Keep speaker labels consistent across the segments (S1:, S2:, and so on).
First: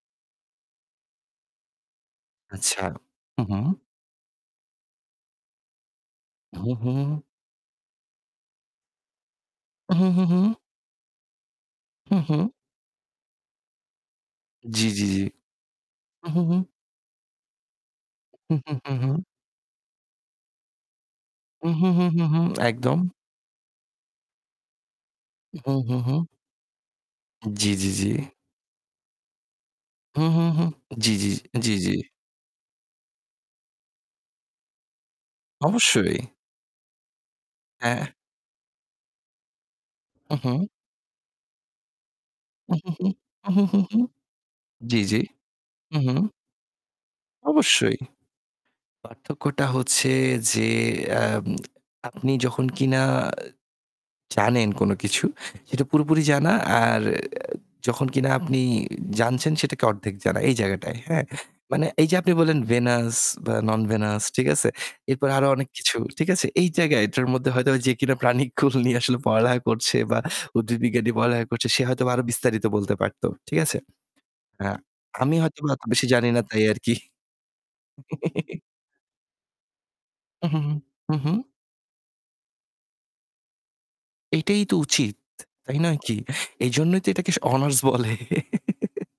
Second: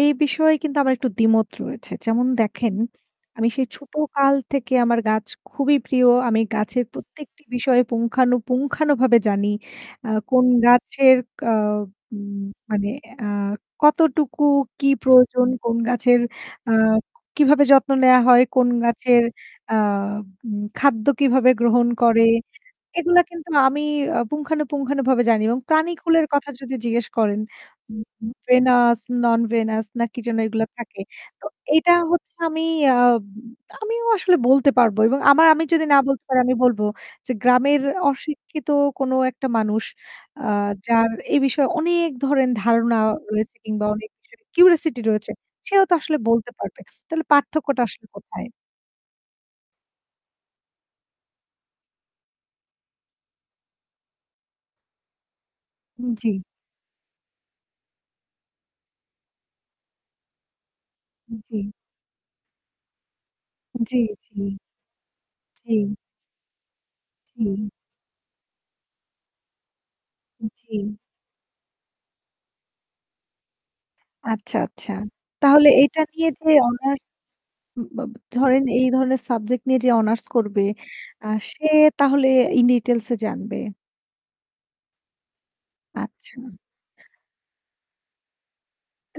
S1: এই বিষয়ে কিন্তু আমার একটু দ্বিমত রয়েছে যেমন দেখেন
S2: আচ্ছা হু,
S1: আমি
S2: হু।
S1: সেই ছোটকাল থেকে আমার গাছ খুবই প্রিয় আমি
S2: উহ
S1: গাছের
S2: হু।
S1: প্রত্যেকটি বিষয়ে পুঙ্খানু, পুঙ্খানুভাবে জানি।
S2: উহ
S1: আহ
S2: হু, হু।
S1: কোন গাছের আ
S2: হু,
S1: উ
S2: হু।
S1: মানে আ কতটুকু
S2: জ্বি,
S1: কি
S2: জ্বি, জ্বি।
S1: প্রয়োজন, কোন গাছের
S2: হু, হু, হু।
S1: আহ কীভাবে যত্ন নেওয়া হয়
S2: উ হু,
S1: কোন
S2: হু, হু, হু।
S1: গাছের আ উম খাদ্য কীভাবে
S2: হু,
S1: গ্রহণ
S2: হু, হু,
S1: করে
S2: হু একদম।
S1: এগুলো কিন্তু আমি আ পুঙ্খানুপুঙ্খভাবে জানি এবং
S2: উহু, হু,
S1: প্রাণীকুলের
S2: হু।
S1: কথা যদি জিজ্ঞেস করেন
S2: জ্বি, জ্বি,
S1: উ
S2: জ্বি।
S1: উ venous, non-venous না কি
S2: হু,
S1: যেন
S2: হু, হু।
S1: এগুলো থাকে।
S2: জ্বি, জ্বি,
S1: তো
S2: জ্বি,
S1: এটা
S2: জ্বি।
S1: হচ্ছে আমি আহ আমিও আসলে বলতে পারবো এবং আমার আমি যদি না
S2: অবশ্যই।
S1: বলতে পারি আমি বলব যে গ্রামের
S2: হ্যাঁ।
S1: অশিক্ষিত কোন একটা মানুষ
S2: হু, হু।
S1: আহ যার এই বিষয়ে অনেক ধরেন
S2: উহ
S1: ধারণা
S2: হু,
S1: রয়েছে
S2: উহ হু,
S1: কিংবা
S2: হু
S1: অনেক বিষয়ে
S2: জ্বি,
S1: কিউরিসিটি
S2: জ্বি।
S1: রয়েছে। সেও তো
S2: হু, হু।
S1: আসলে বলতে পারবে। তাহলে পার্থক্যটা
S2: অবশ্যই।
S1: আসলে কোথায়?
S2: পার্থক্যটা হচ্ছে যে এহ আপনি যখন কিনা জানেন কোনো কিছু, সেটা
S1: উ
S2: পুরোপুরি
S1: জ্বী।
S2: জানা। আর যখন কিনা আপনি জানছেন সেটাকে অর্ধেক জানা। এই জায়গাটায়, হ্যাঁ।
S1: উ জ্বী।
S2: মানে এই যে আপনি বললেন venous বা
S1: জ্বী,
S2: non-venous
S1: জ্বী।
S2: ঠিক আছে? এরপর আরো অনেক
S1: জি।
S2: কিছু। ঠিক আছে? এই জায়গায় এটার মধ্যে
S1: হু।
S2: হয়তো যে কিনা প্রাণীকুল নিয়ে পড়ালেখা করছে বা
S1: উ
S2: উদ্ভীদ
S1: জ্বী।
S2: বিজ্ঞান পড়ালেখা করছে সে হয়তো আরো বিস্তারিত বলতে পারত। ঠিক আছে?
S1: আচ্ছা,
S2: অ্যা
S1: আচ্ছা,
S2: আমি হয়তো
S1: তাহলে
S2: এত
S1: এইটা
S2: বেশি
S1: নিয়ে
S2: জানি না
S1: যে
S2: তাই আরকি।
S1: অনার্স ব ব ধরেন এই ধরনের সাবজেক্ট নিয়ে যে অনার্স
S2: উহ
S1: করবে
S2: হু, উহ।
S1: আহ সে তাহলে ইন ডিটেইলস এ জানবে।
S2: এটাই তো উচিত, তাই নয় কি?
S1: আচ্ছা।
S2: এইজন্যই তো এটাকে অনার্স বলে।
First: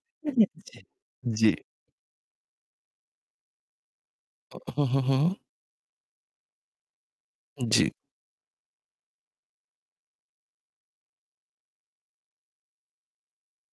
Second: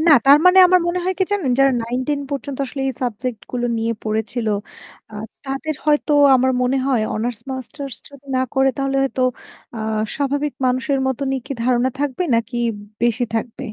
S1: না, তার মানে আমার
S2: [unintelligible]
S1: মনে হয় কি জানেন,
S2: জ্বী।
S1: যারা 9-10 পর্যন্ত আসলে এই সাবজেক্টগুলো নিয়ে পড়েছিল
S2: অহ হু, হু, হু।
S1: আহ তাদের হয়তো আমার মনে হয় অনার্স
S2: জ্বি।
S1: মাস্টার্স যদি না করে তাহলে হয়তো আহ স্বাভাবিক মানুষের মতনই কি ধারণা থাকবে নাকি বেশি থাকবে?